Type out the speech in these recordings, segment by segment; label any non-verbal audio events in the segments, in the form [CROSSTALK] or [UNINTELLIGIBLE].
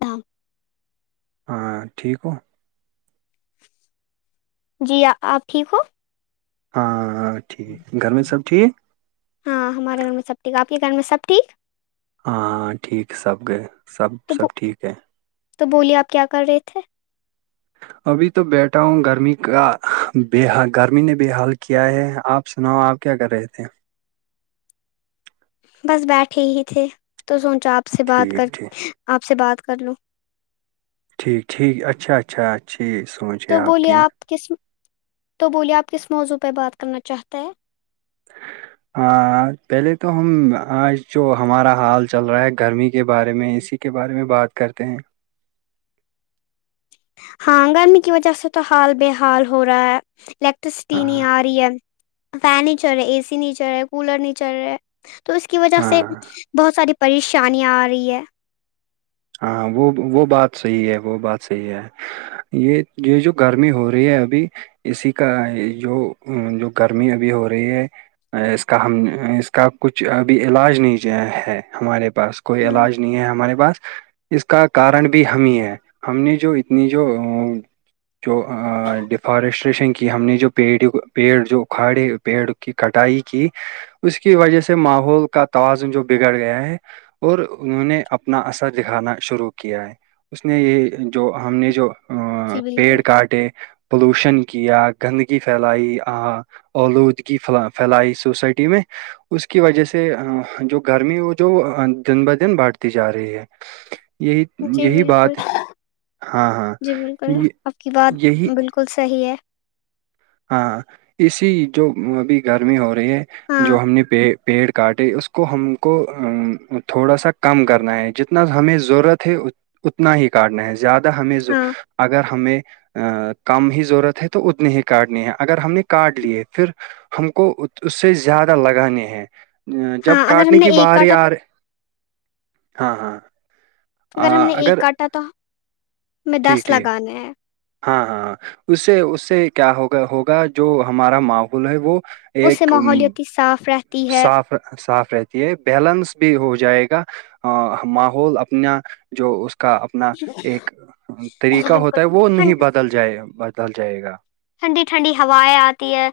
تم [INAUDIBLE] ہاں ٹھیک ہو جی آپ ٹھیک ہو ہاں ہاں ٹھیک گھر میں سب ٹھیک ہاں ہمارے گھر میں سب ٹھیک آپ کے گھر میں سب ٹھیک ہاں ٹھیک سب سب تو سب بو- ٹھیک ہے تو بولیے آپ کیا کر رہے تھے ابھی تو بیٹھا ہوں گرمی کا بے حال گرمی نے بے حال کیا ہے آپ سناؤ آپ کیا کر رہے تھے بس بیٹھے ہی تھے تو سوچا آپ سے بات کر ٹھیک ٹھیک آپ سے بات کر لو ٹھیک ٹھیک اچھا اچھا اچھا سوچ تو ہے بولیے کی آپ کس تو بولیے آپ کس موضوع پہ بات کرنا چاہتے ہیں ہ [INAUDIBLE] ہاں پہلے تو ہم آج جو ہمارا حال چل رہا ہے گرمی کے بارے میں اسی اسی کے بارے میں بات کرتے ہیں ہاں گرمی کی وجہ سے تو حال بے حال ہو رہا ہے تو الیکٹرسٹی نہیں ہاں آ رہی ہے فین نہیں چل رہا اے سی نہیں چل رہا کولر نہیں چل رہے تو اس کی وجہ سے ہاں بہت ساری پریشانیاں آ رہی ہے ہاں وہ وہ بات صحیح ہے وہ بات صحیح ہے یہ یہ جو گرمی ہو رہی ہے ابھی اسی کا جو جو گرمی ابھی ہو رہی ہے اس کا ہم اس کا کچھ ابھی علاج نہیں ہے ہمارے پاس کوئی ہاں علاج نہیں ہے ہمارے پاس اس کا کارن بھی ہم ہی ہے ہم نے جو اتنی جو جو ڈیفارسٹریشن کی ہم نے جو پیڑ پیڑ جو ا کھاڑے پیڑ کی کٹائی کی اس کی وجہ سے ماحول کا توازن جو بگڑ گیا ہے اور انہوں نے اپنا اثر دکھانا شروع کیا ہے اس نے یہ جو ہم نے جو جی بالکل پیڑ کاٹے پولوشن کیا گندگی پھیلائی الودگی پھیلائی سوسائٹی میں اس کی وجہ سے جو گرمی ہو جو دن بہ دن بڑھتی جا رہی ہے یہی جی یہی بالکل بات ہاں ہاں جی بالکل یہ آپ کی بات یہی بالکل صحیح ہے ہاں اسی جو ابھی گرمی ہو رہی ہے ہاں جو ہم نے پ پیڑ کاٹے اس کو ہم کو تھوڑا سا کم کرنا ہے جتنا ہمیں ضرورت ہے اتنا ہی کاٹنا ہے زیادہ ہاں اگر ہمیں کم ہی ضرورت ہے تو اتنی ہی کاٹنے اگر ہم نے کاٹ لیے پھر ہم کو اس سے زیادہ لگانے ہیں جب ہاں اگر ہم کاٹنے نے کی ایک باری کاٹا آ رہے ہاں ہاں اگر ہم نے ایک کاٹا تو ہمیں ٹھیک دس ٹھیک لگانے ہیں ہاں ہاں اس سے اس سے کیا ہوگا ہوگا جو ہمارا ماحول ہے وہ اس سے ایک ام، ماحولتی صاف رہتی ہے صاف صاف رہتی ہے بیلنس بھی ہو جائے گا ماحول اپنا جو اس کا اپنا ایک جی طریقہ بالکل ہوتا ہے وہ نہیں ٹھنڈ بدل جائے بدل جائے گا ٹھنڈی ٹھنڈی ہوائیں آتی ہے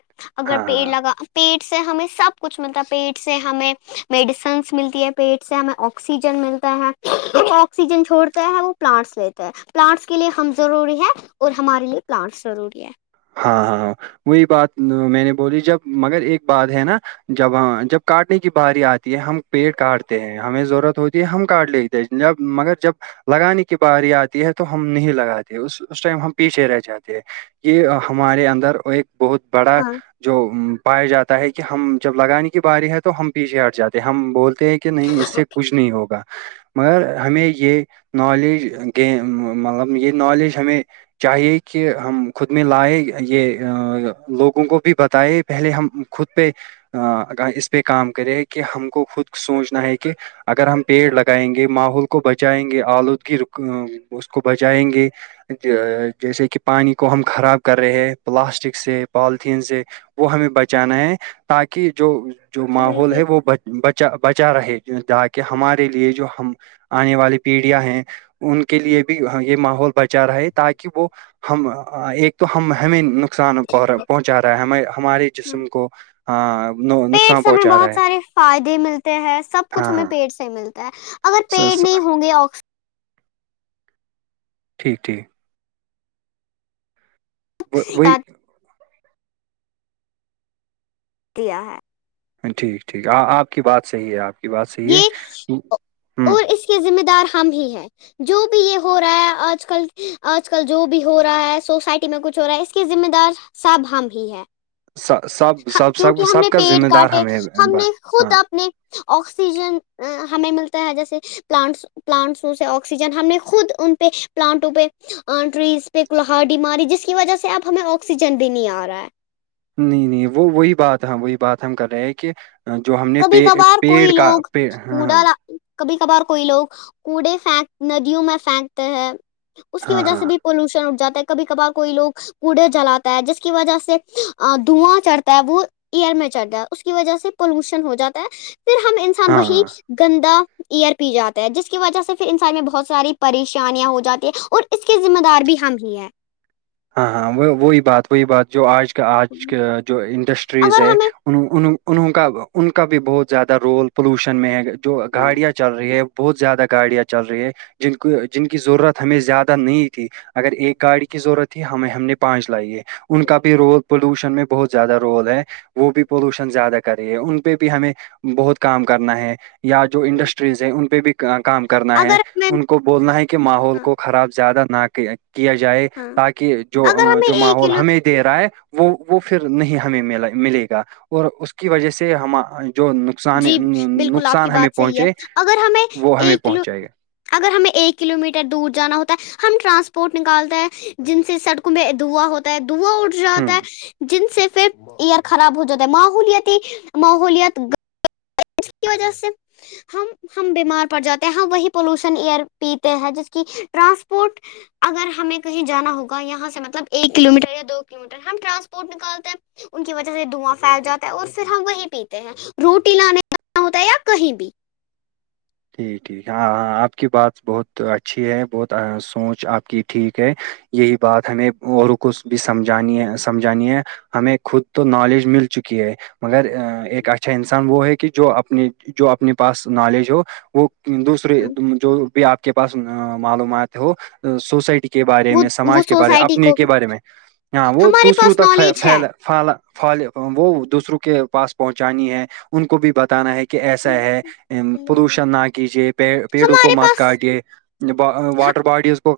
اگر ہاں پیڑ ہاں لگا پیڑ سے ہمیں سب کچھ ملتا ہے پیڑ سے ہمیں میڈیسنز ملتی ہے پیٹ سے ہمیں اکسیجن آکسیجن ملتا ہے جو آکسیجن چھڑتا ہے وہ پلانٹس لیتا ہے پلاانٹس کے لیے ہم ضروری ہے اور ہمارے لیے پلانٹس ضروری ہے ہاں ہاں وہی بات میں نے بولی جب مگر ایک بات ہے نا جب ہاں جب کاٹنے کی باری آتی ہے ہم پیٹ کاٹتے ہیں ہمیں ضرورت ہوتی ہے ہم کاٹ لیتے جب مگر جب لگانے کی باری آتی ہے تو ہم نہیں لگاتے اس اس ٹائم ہم پیچھے رہ جاتے ہیں یہ ہمارے اندر ایک بہت بڑا ہاں جو پایا جاتا ہے کہ ہم جب لگانے کی باری ہے تو ہم پیچھے ہٹ جاتے ہیں ہم بولتے ہیں کہ کہ نہیں اس سے کچھ نہیں ہوگا مگر ہمیں یہ نالیج گ مطلب یہ نالیج ہمیں چاہیے کہ ہم خود میں لائے یہ لوگوں کو بھی بتائے پہلے ہم خود پہ اس پہ کام کرے کہ ہم کو خود سوچنا ہے کہ اگر ہم پیڑ لگائیں گے ماحول کو بچائیں گے آلودگی اس کو بچائیں گے جیسے کہ پانی کو ہم خراب کر رہے ہیں پلاسٹک سے پالیتھیین سے وہ ہمیں بچانا ہے تاکہ جو جو جی ماحول بالکل ہے وہ بچا بچا رہے تاکہ ہمارے لیے جو ہم آنے والی پیڑیاں ہیں ان کے لیے بھی یہ ماحول بچا رہا تاکہ وہ ہم ایک تو ہم ہمیں نقصانہ پہنچا رہا ہے ہم ہمارے جسم کو ہاں نقصان پیڑس ہمیں پہنچا بہت رہا ہے سارے فائدے ملتے ہیں سب کچھ ہاں ہمیں پیڑس ملتا ہے اگر ہاں پیڑ نہیں ہوں گے آکسیی ٹھیک ٹھیک وہ وہی دیا ہے ٹھیک ٹھیک آپ کی بات صحیح ہے آپ کی بات صحیح ہے ہوں تو ذمہ دار ہم ہی ہیں جو بھی یہ ہو رہا ہے آج کل آج کل جو بھی ہو رہا ہے سوسائٹی میں کچھ ہو رہا ہے اس کے ذمہ دار سب ہم ہی ہیں سب سب کیونکہ سب ہم سب نے کا پیڑ ذمہ دار کاٹے ہمیں ہم نے خود ہاں اپنے آکسیجن ہمیں ملتا ہے جیسے پلانٹس پلانٹسوں سے آکسیجن ہم نے خود ان پہ پلانٹوں پہ ٹریز ک ہا ڈی ماری جس کی وجہ سے اپ ہمیں آکسیجن د نہیں آ رہا ہے نہیں نہیں وہ وہی بات ہم وہی بات ہم کر رہے ہیں کہ جو ہم نے کبھی کبھار پیڑ کوئی کا لوگ ہاں ہاں کوڑا کبھی کبھار کوئی لوگ کوڑے فھینک ندیوں میں پھینکتے ہیں اس کی ہاں وجہ سے بھی پولوشنٹ جا ہے کبھی کبھار کوئی لوگ کوڑے جلاتا ہے جس کی وجہ سے دھواں چڑھتا ہے وہ ایئر میں چڑھ جیا ہے اس کی وجہ سے پولوشن ہو جاتا ہے پھر ہم انسان ہاں وہی ہاں گندا ایئر پی جاتا ہے جس کی وجہ سے پھر انسان میں بہت ساری پریشانیاں ہو جاتی ہیں اور اس کی ذمہ دار بھی ہم ہی ہے ہاں ہاں وہ وہی بات وہی بات جو آج کا آج کا جو انڈسٹریز اگر ہے ہمیں ان انہوں کا ان کا بھی بہت زیادہ رول پولوشن میں ہے جو گاڑیاں چل رہی ہے بہت زیادہ گاڑیاں چل رہی ہیں جن کو جن کی ضرورت ہمیں زیادہ نہیں تھی اگر ایک گاڑی کی ضرورت ہمیں ہم نے پانچ لائی ہے ان کا بھی رول پولوشن میں بہت زیادہ رول ہے وہ بھی پولوشن زیادہ کری ہے ان پہ بھی ہمیں بہت کام کرنا ہے یا جو انڈسٹریز ہے ان پہ بھی کام کرنا ہے اگر ہمیں ان کو بولنا ہے کہ ماحول ہاں کو خراب زیادہ نہ کیا جائے ہاں تاکہ جو اگر ہمیں جو ایک ماحول کلو ہمیں دے رہا ہے وہ وہ پھر نہیں ہمیں م ملے گا اور اس کی وجہ سے ہم جو نقصان جی بالکل آپ کی نقصان ہمیں بات صحیح ہے پہنچے اگر ہمیں وہ ہمیں ایک کلو پہنچائے گا اگر ہمیں ایک کلو میٹر دور جانا ہوتا ہے ہم ٹرانسپورٹ نکالتا ہے جن سے سڑکوں پہ دا ہوتا ہے دوا اٹھ ہوں جاتا ہے جن سے پھر ایر خراب ہو جاتا ہے ماحولتی ماحولت جسکی وجہ سے ہم ہم بیمار پڑ جاتے ہیں ہم وہی پولوشن ایئر پیتے ہیں جس کی ٹرانسپورٹ اگر ہمیں کہیں جانا ہوگا یہاں سے مطلب ایک کلو میٹر یا دو کلو میٹر ہم ٹرانسپورٹ نکالتے ہیں ان کی وجہ سے دھواں پھیل جاتا ہے اور پھر ہم وہی پیتے ہیں روٹی لانے لا ہوتا ہے یا کہیں بھی ٹھیک ٹھیک ہاں ہاں آپ کی بات بہت اچھی ہے بہت سوچ آپ کی ٹھیک ہے یہی بات ہمیں اوروں کچھ بھی سمجھانی ہے سمجھانی ہے ہمیں خود تو نالج مل چکی ہے مگر ایک اچھا انسان وہ ہے کہ جو اپنے جو اپنے پاس نالج ہو وہ دوسرے جو بھی آپ کے پاس معلومات ہو سوسائٹی کے بارے وہ میں وہ سماج کے بارے میں سوسائٹی اپنے کو کے بارے میں ہاں وہ ہمارے دوسروں پاس تک نالج ہے پھیلا فالال وہ دوسروں کے پاس پہنچانی ہے ان کو بھی بتانا ہے کہ کہ ایسا ہے پردوشن نہ کیجے پیڑوں کو ہمارے مت پاس کاٹے واٹر باڈیز کو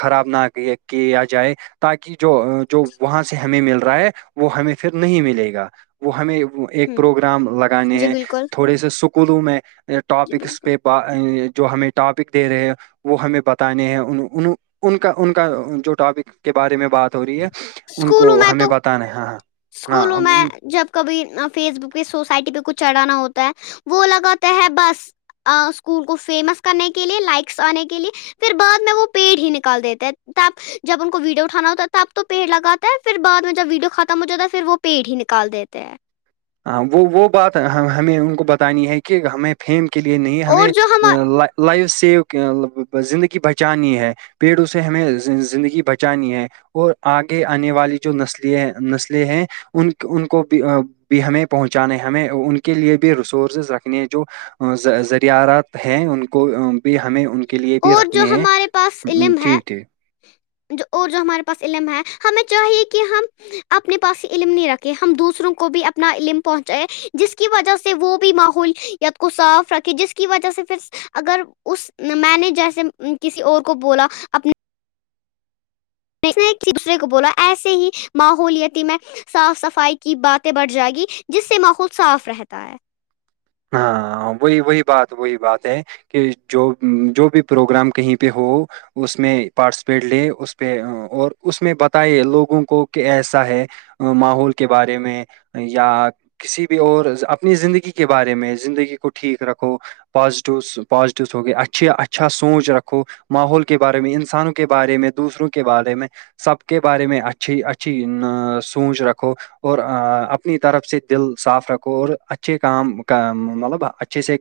خراب نہ کییا جائے تاکہ جو جو وہاں سے ہمیں مل رہا ہے وہ ہمیں پھر نہیں ملے گا وہ ہمیں ایک پروگرام لگانے جی ہیں بالکل تھوڑے سے اسکولوں میں جی ٹاپکس بالکل پہ جو ہمیں ٹاپک دے رہے وہ ہمیں بتانے ہیں ان کا ان کا جو ٹاپک کے بارے میں بات ہو رہی ہے ان کو اسکولوں میں ہمیں تو بتانا ہاں ہاں ہاں اسکولوں میں جب کبھی فیس بک پ سوسائٹی پہ کچھ چڑھانا ہوتا ہے وہ لگاتے ہے بس اسکول کو فیمس کرنے کے لیے لائکس آنے کے لیے پھر بعد میں وہ پیڑ ہی نکال دیتے تب جب ان کو ویڈیو اٹانا ہوتا ہے تب تو پیڑ لگاتا ہے پھر بع میں جب ویڈیو ختم ہو جاتا ہے پھر وہ پیٹ ہی نکال دیتے ہے ہ وہ وہ بات ہمیں ان کو بتانی ہے کہ ہمیں فیم کے لیے نہیں اور ہمیں جو ہم لائف سیو زندگی بچانی ہے پیڑوں سے ہمیں زندگی بچانی ہے اور آگے آنے والی جو نسلی نسلیں ہیں ان ان کو بھی بھی ہمیں پہنچانے ہمیں ان کے لیے بھی ریسورسز رکھنے ہیں جو ذریعارات ہیں ان کو بھی ہمیں ان کے لیے بھی اور جو رکھنے ہیں ہمارے پاس علم ہے ٹھیک ٹھیک [INAUDIBLE] جو اور جو ہمارے پاس علم ہے ہمیں چاہیے کہ ہم اپنے پاس ہی علم نہیں رکھے ہم دوسروں کو بھی اپنا علم پہنچائے جس کی وجہ سے وہ بھی ماحول یا کو صاف رکھے جس کی وجہ سے پھر اگر اس میں نے جیسے کسی اور کو بولا اپنے میں نے ایک دوسرے کو بولا ایسے ہی ماحولتی میں صاف صفائی کی باتیں بڑھ جائے گی جس سے ماحول صاف رہتا ہے ہاں وہی وہی بات وہی بات ہے کہ جو جو بھی پروگرام کہیں پہ ہو اس میں پارٹیسپیٹ لے اس پہ اور اس میں بتائے لوگوں کو کہ ایسا ہے ماحول کے بارے میں یا کسی بھی اور اپنی زندگی کے بارے میں زندگی کو ٹھیک رکھو پازیٹیو پازیٹیوس ہوگئے اچھی اچھا سوچ رکھو ماحول کے بارے میں انسانوں کے بارے میں دوسروں کے بارے میں سب کے بارے میں اچھی اچھی سوچ رکھو اور اپنی طرف سے دل صاف رکھو اور اچھے کام مطلب اچھے سے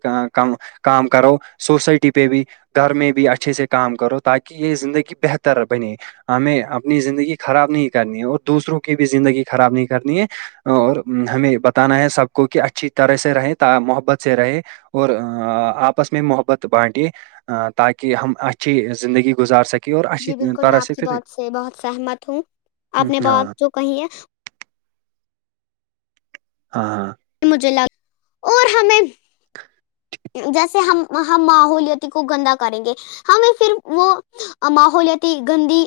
کام کرو سوسائٹی پہ بھی گھر میں بھی اچھے سے کام کرو تاکہ یہ زندگی بہتر بنے ہمیں اپنی زندگی خراب نہیں کرنی ہے اور دوسروں کی بھی زندگی خراب نہیں کرنی ہے اور ہمیں بتانا ہے سب کو کہ اچھی طرح سے رہے محبت سے رہے اور آپس میں محبت بانٹیے تاکہ ہم اچھی زندگی گزار سکیں اور اچھی جی بالکل میں طرح آپ سے کی پھر بات سے بہت سہمت ہوں آپ ہاں نے بات ہاں جو کہی ہے [UNINTELLIGIBLE] مجھے لگ اور ہمیں جیسے ہم ہم ماحولیاتی کو گندا کریں گے ہمیں پھر وہ ماحولیاتی گندی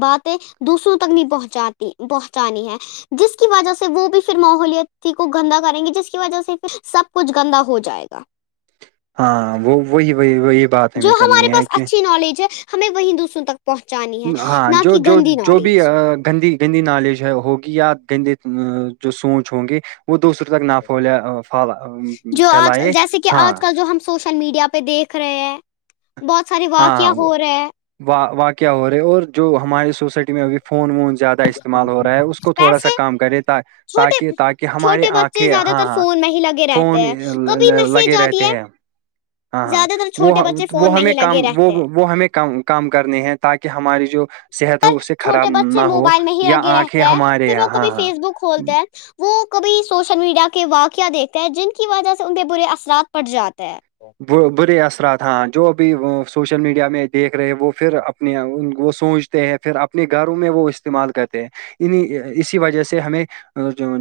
باتیں دوسروں تک نہیں پہنچاتی بہتانی ہے جس کی وجہ سے وہ بھی پھر ماحولتی کو گندا کریں گے جس کی وجہ سے سب کچھ گندا ہو جائے گا ہاں وہ وہی وہی وہی بات جو ہمیں ہمارے کرنی ہے پاس کہ اچھی نالج ہے ہمیں وہیں دوسروں تک پہنچانی ہے ہاں نہ جو کہ جو گندی جو بھی نالج گندی گندی نالج ہوگی یا گندے جو سوچ ہوں گے وہ دوسروں تک نہ پھول جو آج پھیلائے جیسے کہ ہاں آج کل جو ہم سوشل میڈیا پہ دیکھ رہے ہیں بہت سارے واقعہ ہو رہے ہیں و واقع ہو رہے اور جو ہماری سوسائٹی میں ا فون وون زیادہ استعمال ہو رہا ہے اس کو تھوڑا سا ویسے کام کرے تاکہ چھوٹے تاکہ ہماری چھوٹے آنکھ بچے کہ ہاں زیادہ تر ہاں فون میں ہی لگے رہتے فون ہیں کبھی میسج لگے آتی رہتے ہے ہیں ہاں ہاں زیادہ تر وہ چھوٹے بچے فون وہ میں ہمیں ہی لگے کم وہ رہتے ہیں وہ ہمیں کم کرنے ہیں تاکہ ہماری جو صحت ہو س اس سے خراب چھوٹے نہ بچے ہو موبائل میں ہی یا لگے آنکھیں رہتے ہیں ہمارے پھر وہ یہاں ہاں کبھی فیس بک ہاں کھولتے ہیں وہ کبھی سوشل میڈیا کے واقعہ دیکھتے ہیں جن کی وجہ سے ان پہ برے اثرات پڑ جاتے ہیں برے اثرات ہاں جو بھی وہ سوشل میڈیا میں دیکھ رہے وہ پھر اپنے وہ سوچ پھر اپنے گھروں میں وہ استعمال کرتے ہیں انیں اسی وجہ سے ہمیں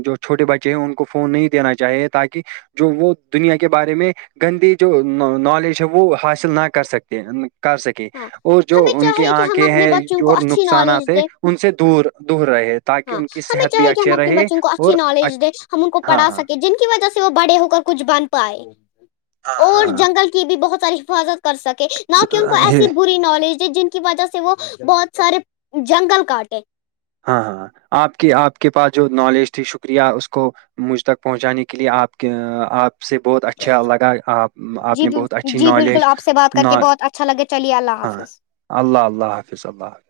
جو چھوٹے بچے ہیں ان کو فون نہیں دینا چاہیے تاکہ جو وہ دنیا کے بارے میں گندی جو نالج ہے وہ حاصل نہ کر سکتے کر سکے ہاں اور جو ہمیں ان کی چاہیے کہ ہم آنکھیں اپنے ہیں بچوں کو جو اچھی نالج نقصانات ہیں دیں ان سے دور دور رہے تاکہ ہاں ان کی ہمیں صحت بھی چاہے کہ ہم اچھے اپنے رہے بچوں کو اور اچھی نالج دیں ہم ان کو ہاں پڑھا ہاں سکیں جن کی وجہ سے وہ بڑے ہو کر کچھ بن پائے ہاں اور ہاں جنگل کی بھی بہت ساری حفاظت کر سکے نہ کہ ان کو ہاں ایسی بری نالج د جن کو وجہ سے وہ بہت سارے جنگل کاٹے ہاں ہاں آپ کے آپ کے پاس جو نالج تھی شکریہ اس کو مجھ تک پہنچانے کے لیے آپ کے آپ سے بہت اچھا لگا آ آپ جی نے بہت اچھی جی نالج بالکل آپ سے بات ن کر کے بہت اچھا لگے چلیے اللہ ہاں حافظ اللہ اللہ حافظ اللہ حافظ